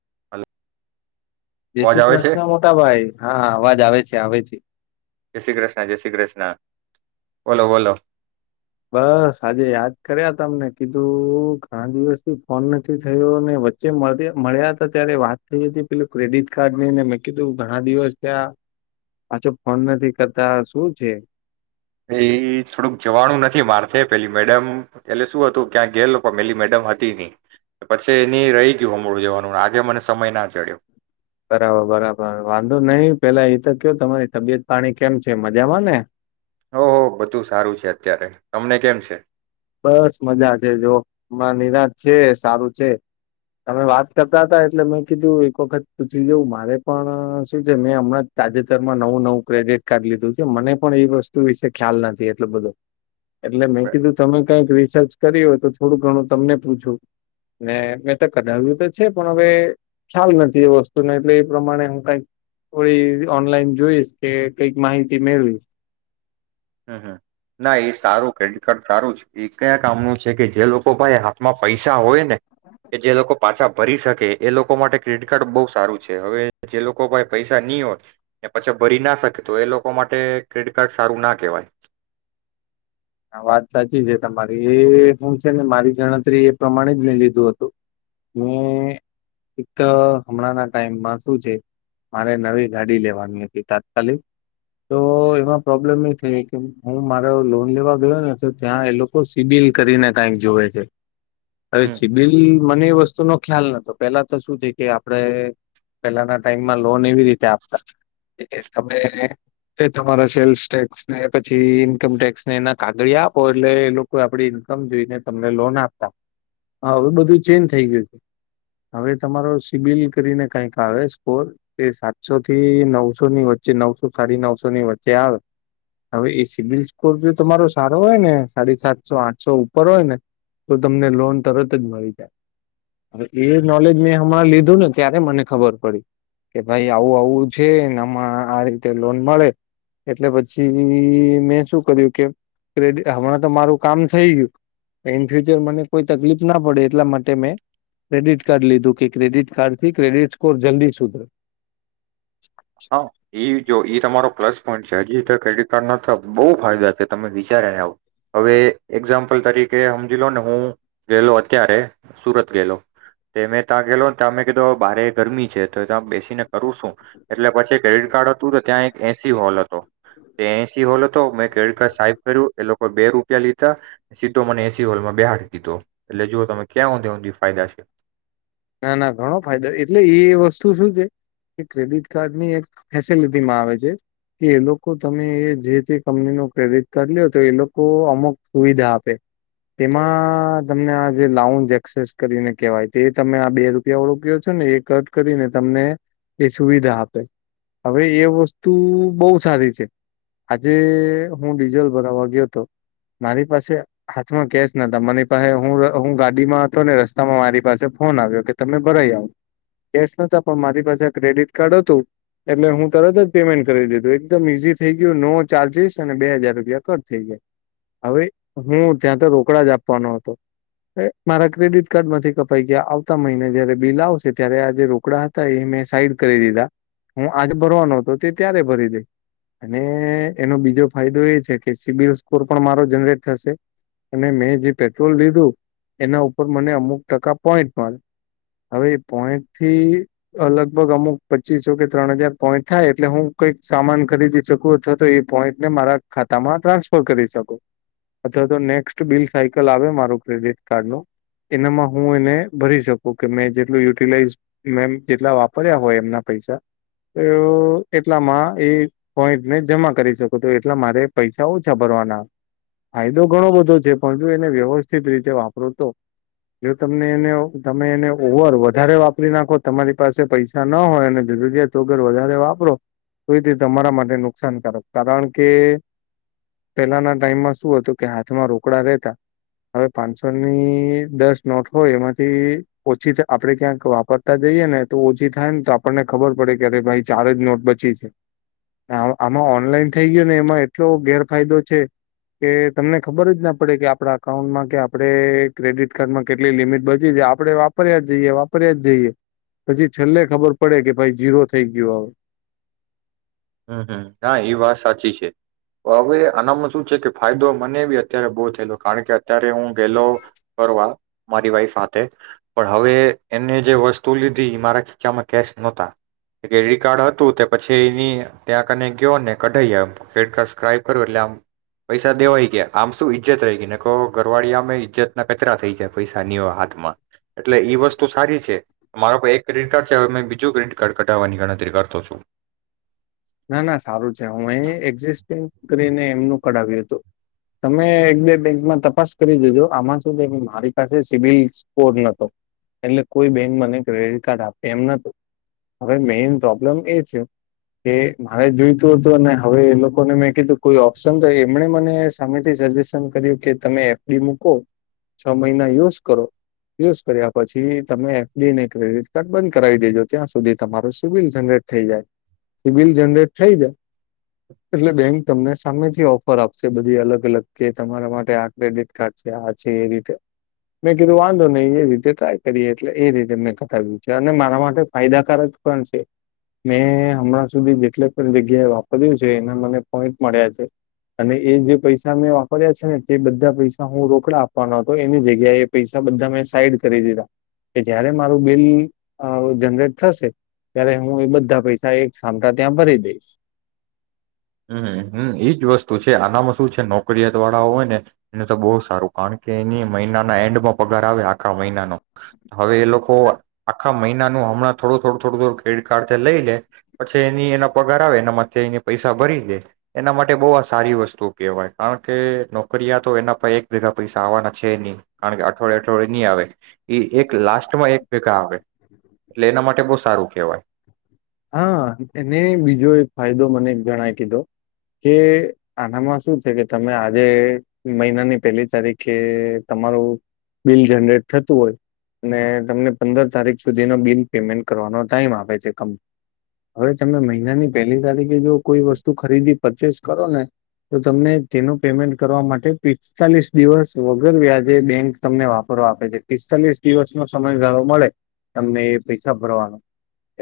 [inaudible] જય અવાજ શ્રી આવે છે કૃષ્ણ જય મોટા ભાઈ. હા અવાજ આવે છે. આવે છે. જય શ્રી કૃષ્ણ. જય શ્રી કૃષ્ણ. બોલો બોલો. બસ આજે યાદ કર્યા તમને કીધું ઘણા દિવસ થી ફોન નથી થયો ને વચ્ચે મળ્યા હતા ત્યારે વાત થઈ હતી પેલું ક્રેડિટ કાર્ડ નઈ ને મેં કીધું ઘણા દિવસ ત્યાં પાછો ફોન નથી કરતા શું છે? એ થોડુંક જવાનું નથી મારથે પેલી મેડમ પેલે શું હતું ક્યાં ગયેલો પણ પેલી મેડમ હતી નહિ પછી એની રહી ગયું. અું જવાનું આજે મને સમય ના ચડ્યો. બરાબર બરાબર વાંધો નહિ. પેલા એ તો કયો તમારી તબિયત પાણી કેમ છે? મજામાં ને? ઓહ બધું સારું છે. અત્યારે તમને કેમ છે? બસ મજા છે જો માં નિરાશ છે. સારું છે. તમે વાત કરતા હતા એટલે મેં કીધું એક વખત પૂછી જવું મારે પણ શું છે મેં હમણાં તાજેતરમાં નવું નવું ક્રેડિટ કાર્ડ લીધું છે. મને પણ એ વસ્તુ વિશે ખ્યાલ નથી એટલ બધો એટલે મેં બ- કીધું. તમે કઈક રિસર્ચ કરી હો તો થોડું ઘણું તમને પૂછું ને મેં તો કઢાવ્યું તો છે પણ હવે ખ્યાલ નથી એ વસ્તુને એટલે એ પ્રમાણે હું કઈક થોડી ઓનલાઈન જોઈશ કે કઈક માહિતી મેળવીશ. હમ ના એ સારું ક્રેડિટ કાર્ડ સારું જ એ કયા કામનું છે કે જે લોકો ભાઈ હાથમાં પૈસા હોય ને કે જે લોકો પાછા ભરી શકે એ લોકો માટે ક્રેડિટ કાર્ડ બહુ સારું છે. હવે જે લોકો ભાઈ પૈસા નહીં હોય એ પછી ભરી ના શકે તો એ લોકો માટે ક્રેડિટ કાર્ડ સારું ના [inaudible] હ વાત સાચી છે તમારી એ હું છે ને મારી ગણતરી એ પ્રમાણે જ મે લીધું હતું. મે એક તો હમણાં ના ટાઈમમાં શું છે મારે નવી ગાડી લેવાની હતી તાત્કાલિક. તો એમાં પ્રોબ્લેમ એ થઈ કે હું મારો લોન લેવા ત્યાં એ લોકો સિબિલ કરીને કાઈક જોવે છે. હવે હમ સિબિલ મને એ વસ્તુ નો ખ્યાલ નતો. પેલા તો શું થ કે આપણે પેલાના ટાઈમમાં લોન એવી રીતે આપતા તમે તમારા સેલ્સ ટેને પછી ઈન્મ ટેક્સને એના. કાગડી યા આપો એટલે એ લોકો આપડી ઈન્કમ જોઈને તમને લોન આપતા. હવે બધું ચેન્જ થઈ ગયું છે. હવે તમારો સિબિલ કરીને કંઈક આવે સ્કોર એ સાતસો થી નવસૌ ની વચ્ચે નવસો સાડી નવસોની વચ્ચે આવે. હવે એ સિબિલ સ્કોર જો તમારો. સારો હોય ને સાડી સાતસો આઠસો ઉપર હોય ને તો તમને લોન તરત જ મળી જાય. એ નોલેજ મેં હમણાં લીધું ને ત્યારે મને ખબર પડી. કે ભાઈ આવું આવું છે ને આમાં આ રીતે લોન મળે. એટલે પછી મેં શું કર્યું કે ક્રેડિટ હમણાં તો મારું કામ થઈ ગયું. ઈન ફ્યુચર મને કોઈ તકલીફ ના પડે એટલા માટે મેં ક્રેડિટ કાર્ડ લીધું કે ક્રેડિટ કાર્ડ થી ક્રેડિટ સ્કોર જલ્દી સુધરે. [unintelligible] [unintelligible] એટલે પછી ક્રેડિટ કાર્ડ હતું તો ત્યાં એક એસી હોલ હતો. એ એસી હોલ હતો, મેં ક્રેડિટ કાર્ડ સાઈપ કર્યું એ લોકો બે રૂપિયા લીધા સીધો મને એસી હોલમાં બેહાડ દીધો એટલે જુઓ તમે ક્યાંંધે ઊંધી ફાયદા છે. ના ના ઘણો ફાયદો. એટલે એ વસ્તુ શું છે એ ક્રેડિટ કાર્ડ ની એક ફેસિલિટીમાં આવે છે. કે એ લોકો તમે જે તે કંપની ન ક્રેડિટ કાર્ડ લ તો એ લોકો અમુક સુવિધા આપે તેમાં તમને આ જે લોએક્સેસ કરીને કહેવાય તે તમે આ બે રૂપિયા વાળો કયો છો ને એ કટ કરીને તમને એ સુવિધા આપે હવે એ વસ્તુ બહુ સારી છે. આજે હું ડીઝલ ભરાવા ગયો હતો, મારી પાસે હાથમાં કેશ ના હતા. મારી પાસે હું હું ગાડીમાં હતો ને રસ્તામાં મારી પાસે ફોન આવ્યો કે તમે ભરાઈ આવ. કેશ નતા પણ મારી પાસે ક્રેડિટ કાર્ડ હતું એટલે હું તરત જ પેમેન્ટ કરી દીધું એકદમ ઈઝી થઈ ગયું નો ચાર્જિસ અને બે હજાર રૂપિયા કટ થઈ ગયા હવે હું ત્યાં તો રોકડા જ આપવાનો હતો મારા ક્રેડિટ કાર્ડમાંથી કપાઈ આવતા મહિને જયારે બિલ આવશે ત્યારે આ જે રોકડા હતા એ મેં સાઈડ કરી દીધા હું આજ ભરવાનો હતો તે ત્યારે ભરી દઈ અને એનો બીજો ફાયદો એ છે કે સીબીલ સ્કોર પણ મારો જનરેટ થશે અને મેં જે પેટ્રોલ લીધું એના ઉપર મને અમુક ટકા પોઈન્ટ હવે એ પોઈન્ટ થી લગભગ અમુક પચીસો કે ત્રણ હજાર પોઈન્ટ થાય એટલે હું કઈક સામાન ખરીદી શકું અથવા તો એ પોઈન્ટને મારા ખાતામાં ટ્રાન્સફર કરી શકું. અથવા તો નેક્સ્ટ બિલ સાયકલ આવે મારું ક્રેડિટ કાર્ડ ન એનામાં હું એને. ભરી શકુ કે મેં જેટલું યુટિલાઈઝ મે જેટલા વાપર્યા હોય એમના પૈસા તો એટલામાં એ પોઈન્ટને જમા કરી શકો તો એટલા મારે પૈસા ઓછા ભરવાના. ફાયદો ઘણો બધો છે. પણ જો એને વ્યવસ્થિત રીતે વાપરો તો. જો તમને તમે એને ઓવર વધારે વાપરી નાખો તમારી પાસે પૈસા ન હોય અને જરૂરિયાત વગર વધારે વાપરો તો એતે તમારા માટે નુકસાનકારક. કારણ કે પેલાના ટાઈમમાં શું હતું કે હાથમાં રોકડા રહેતા. હવે પાંચસો ની દસ નોટ હોય એમાંથી ઓછી આપડે ક્યાંક વાપરતા જઈએ ને તો ઓછી થાય ને તો આપણને ખબર પડે કે અરે ભાઈ ચાર જ નોટ બચી છે. આમાં ઓનલાઈન થઈ ગયો ને એમાં એટલો ગેરફાયદો છે કે તમને ખબર જ ના પડે કે આપડા અકાઉન્ટમાં કે આપણે ક્રેડિટ કાર્ડમાં કેટલા. એટલી લિમિટ બચી જાય આપડે વાપર્યા જઈએ વાપર્યા જઈએ પછી છેલ્લે ખબર પડે કે ભાઈ જીરો થઈ ગયો હવે. હમ હ હા એ વાત સાચી છે. હવે આનામાં શું છે કે ફાયદો મને બી અત્યારે બહુ થયેલો કારણ કે અત્યારે હું ગેલો ફરવા મારી વાઈફ સાથે પણ હવે ત્યાં કને ગયો ને કઢાઇ આવ ક્રેડિટ કાર્ડ સ્વાઈપ કર એટલે આમ પૈસા દેવાઈ ગયા આમ શું ઈજ્જત રહી ગઈ ને કહો ઘરવાળી હામે ઈજ્જત ના કચરા થઈ જાય પૈસા ની હોય હાથમાં. એટલે ઈ વસ્તુ સારી છે મારામાં એક ક્રેડિટ કાર્ડ છે હ બીજું ક્રેડિટ કાર્ડ કઢાવવાની ગણતરી રાખું છું. ના ના સારું છે. હ એક્ઝિસ્ટિંગ કરીને એમનું કઢાવ્યું હતું. તમે એક બે બેંકમાં તપાસ કરી દીધો આમાં શુ છે મારી પાસે સિબિલ સ્કોર નતો એટલે કોઈ બેંક મને ક્રેડિટ કાર્ડ આપે એમ નતું હવે મેન પ્રોબ્લેમ એ છે. એ મારે જોઈતું હતું. અને હવે એ લોકોને મેં કીધું કોઈ ઓપ્શન તો એમણે મને સામેથી સજેશન કર્યું કે તમે એફડી મૂકો છ મહિના યુઝ કરો યુઝ કર્યા પછી તમે એફડીને ક્રેડિટ કાર્ડ બંધ કરાવી દેજો ત્યાં સુધી તમારું સબિલ જનરેટ થઈ જાય. સીબીલ જનરેટ થઈ જાય, એટલે બેંક તમને સામેથી ઓફર આપશે બધી અલગ અલગ કે તમારા માટે આ ક્રેડિટ કાર્ડ છે. આ છે એ રીતે મેં કીધું વાંધો નહી એ રીતે ટ્રાય કરીએ એટલે એ રીતે મેં કઢાવ્યું છે. અને મારા માટે ફાયદાકારક પણ છે. મેં હમણાં મેં જેટલા પણ જગ્યાએ વાપર્યું છે એના મને પોઈન્ટ મળ્યા છે અને એ જે પૈસા મેં વાપર્યા છે ને જે બધા પૈસા હું રોકડા આપવાના હતો એની જગ્યાએ એ પૈસા બધા મેં સાઈડ કરી દીધા કે જયારે મારું બિલ જનરેટ થશે ત્યારે હું એ બધા પૈસા સામટા ત્યાં ભરી દઈશ. હમ હમ એ જ વસ્તુ છે આનામાં શું છે નોકરીિયાત વાળા હોય ને એને તો બહુ સારું કારણ કે એની મહિનાના એન્ડમાં પગાર આવે આખા મહિનાનો હવે એ લોકો આખા મહિનાનું હમણાં થોડું થોડું થોડું થોડું ક્રેડિટ કાર્ડથી લઈ લે પછી એની એના પગાર આવે એનામાં એ પૈસા પૈસા ભરી દે એના માટે બઉ આ સારી વસ્તુ કેવાય કારણ કે નોકરિયાતો એના પાહે એક ભેગા પૈસા આવવાના છે નહી કારણ કે અઠવાડિયે અઠવાડિયે નહી આવે. એક લાસ્ટમાં એક ભેગા આવે એટલે એના માટે બસ સારું કહેવાય. હા એને બીજો એક ફાયદો મને જણાઇ કીધો કે આનામાં શું છે કે તમે આજે મહિનાની પહેલી તારીખે તમારું બિલ જનરેટ થતું હોય અને તમને પંદર તારીખ સુધીનો બિલ પેમેન્ટ કરવાનો ટાઈમ આપે છે કં હવે તમે મહિનાની પહેલી તારીખે જો કોઈ વસ્તુ ખરીદી પરચેસ કરો ને તો તમને તેનું પેમેન્ટ કરવા માટે પિસ્તાલીસ દિવસ વગર વ્યાજે બેંક તમને વાપરવા આપે છે. પિસ્તાલીસ દિવસનો સમયગાળો મળે તમને એ પૈસા ભરવાનો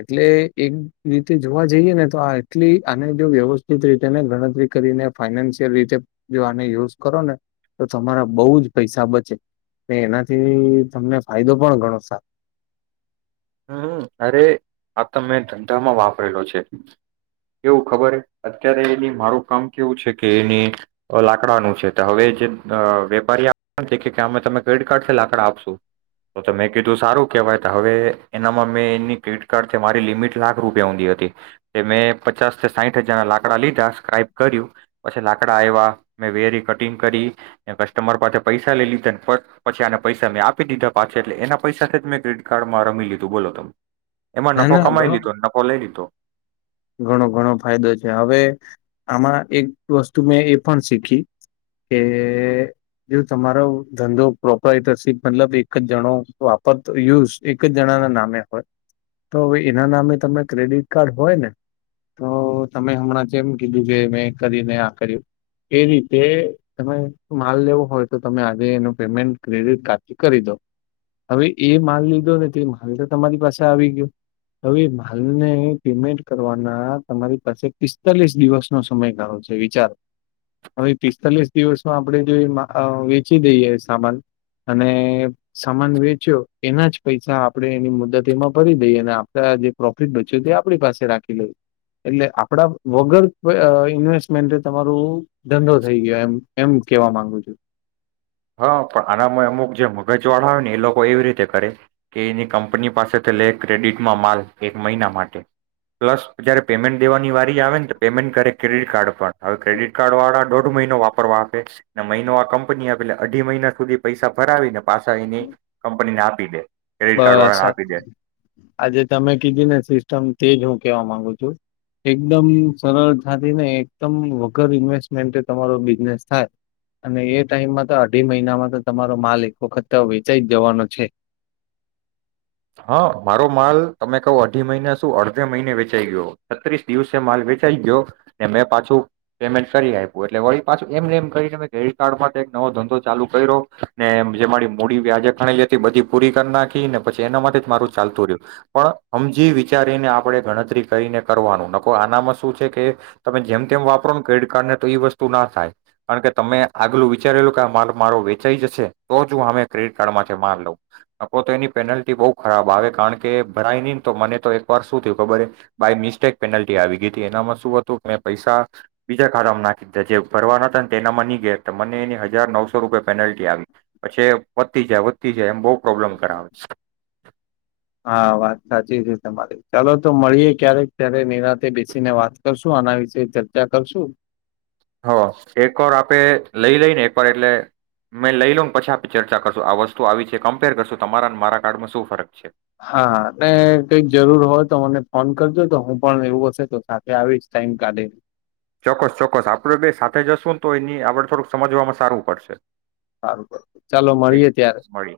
એટલે એક રીતે જોવા જઈએ ને તો આ એટલી આને જો વ્યવસ્થિત રીતે ગણતરી કરીને ફાઈનાન્શિયલ રીતે જો આને યુઝ કરો ને તો તમારા બહુ જ પૈસા બચે એનાથી તમને ફાયદો પણ ગણો સારો હમ અરે આ તમે ધંધામાં વાપરેલો છે કેવું ખબર અત્યારે એની મારું કામ કેવું છે કે એની લાકડાનું છે તો હવે જે વેપારી આપ અમે તમે ક્રેડિટ કાર્ડથી લાકડા આપશું તો તમે કીધું સારું કેહેવાય તો હવે એનામાં મેં એની ક્રેડિટ કાર્ડ છે મારી લિમિટ લાખ રૂપિયા ઊંધી હતી. એ મેં પચાસ થી સાહીઠ હજારના લાકડા લીધા સ્ક્રાઇપ કર્યું, પછી લાકડા આવ્યા મેં વેરી કટિંગ કરી કસ્ટમર પાસે પૈસા લઈ લીધા પછી આને પૈસા મેં આપી દીધા પાછા એટલે એના પૈસાથી જ મેં ક્રેડિટ કાર્ડમાં રમી લીધું. તો બોલો તમેં એમાં ના નફો ના કમાઈ ઘણો લીધો, નફો લઈ લીધો. ઘણો ઘણો ફાયદો છે. હવે આમાં એક વસ્તુ મેં એ પણ શીખી કે જો તમારો ધંધો પ્રોપટરશીપ મતલબ એક જ જણો વાપરતો યુઝ એક જ જણાના નામે હોય તો હવે એના નામે તમે ક્રેડિટ કાર્ડ હોય ને તો તમે હમણાં એમ કીધું કે મેં કરી ને આ કર્યું એ રીતે તમે માલ લેવો હોય તો તમે આજે એનું પેમેન્ટ ક્રેડિટ કાર્ડ થી કરી દો, હવે એ માલ લીધો ને તે માલ તો તમારી પાસે આવી ગયો હવે માલ ને પેમેન્ટ કરવાના તમારી પાસે પિસ્તાલીસ દિવસનો સમયગાળો છે વિચારો. હવે પિસ્તાલીસ દિવસમાં આપણે જો વેચી દઈએ સામાન અને સામાન વેચ્યો એના જ પૈસા આપણે એની મુદત એમાં ભરી દઈએ અને આપડા જે પ્રોફિટ બચ્યો તે આપણી પાસે રાખ લ એટલે આપડા વગર ઇન્વેસ્ટમેન્ટે તમારું ધંધો થઈ ગયો એમ એમ કેવા માંગુ છું. હા પણ આનામાં અમુક જે મગજ વાળા આવે ને એ લોકો એવી રીતે કરે કે એની કંપની પાસેથી લે ક્રેડિટમાં માલ એક મહિના માટે પ્લસ જયારે પેમેન્ટ દેવાની વારી આવે ને તો પેમેન્ટ કરે ક્રેડિટ કાર્ડ પણ હવે ક્રેડિટ વાળા દોઢ મહિનો વાપરવા મહિનો આ કંપની એટલે અઢી મહિના સુધી પૈસા ભરાવીને પાસા આવીને કંપની ના [unintelligible] બસ આજે તમે કીધી ને સિસ્ટમ તેજ હું કેવા માંગુ છું એકદમ સરળતાથી ને એકદમ વગર ઇન્વેસ્ટમેન્ટે તમારો બિઝનેસ થાય અને એ ટાઈમમાં તો અઢી મહિનામાં તો તમારો માલ એક વખત વેચાઈ જ જવાનો છે. હા મારો માલ તમને કહું અઢી મહિના શું અડધે મહિને વેચાઈ ગયો. છત્રીસ દિવસે માલ વેચાઈ ગયો ને મેં પાછું પેમેન્ટ કરી આપ્યું એટલે વળી પાછું એમને એમ કરીને ક્રેડિટ કાર્ડ માટે નવો ધંધો ચાલુ કર્યો ને જે મારી મૂડી વ્યાજે પડેલી હતી બધી પૂરી કરી નાખી ને પછી એના માંથી જ મારું ચાલતું રહ્યું પણ હમજી વિચારીને આપણે ગણતરી કરીને કરવાનું નકો આનામાં શું છે કે તમે જેમ તેમ વાપરો ને ક્રેડિટ કાર્ડને તો એ વસ્તુ ના થાય. કારણ કે તમે આગલું વિચારેલું કે આ માલ મારો વેચાઈ જશે તો જ હું અમે ક્રેડિટ કાર્ડમાંથી માલ લઉં નકો તો એની પેનલ્ટી બહુ ખરાબ આવે કારણ કે ભરાય નહીં ને તો મને તો એકવાર શું થયું ખબર બાય મિસ્ટેક પેનલ્ટી આવી ગઈ હતી એનામાં શું હતું મેં પૈસા બીજા ખાતામાં નાખી દીધા જે ભરવાના હતા ને તે એનામાં નહીં ગયા હતા મને એની હજાર નવસો રૂપિયા પેનલ્ટી આવી, પછી વધતી જાય વધતી જાય એમ બહુ પ્રોબ્લમ કરાવે. સ હા વાત સાચી છે તમારી ચાલો તો મળીએે ક્યારેક ત્યારે નિરાતે બેસીને વાત કરશું આના વિશે ચર્ચા કરશું. હ એક વાર આપે લઈ લઈ ને એકવાર એટલે મેં લઈ લઉ પછી આપે ચર્ચા કરશું આ વસ્તુ આવી છે કમ્પેર કરશું તમારા મારા કાર્ડમાં શું ફરક છે. હા અને કઈક જરૂર હોય તો મને ફોન કરજો તો હું પણ એવું હશે તો સાથે આવીશ ટાઈમ કાઢી ને ચોક્કસ ચોક્કસ આપડે બે સાથે જશુંને તોય ની આપડે થોડુંક સમજવામાં સારું પડશે. સારું ચાલો ઠીક મળીએે ત્યારે. મળીએ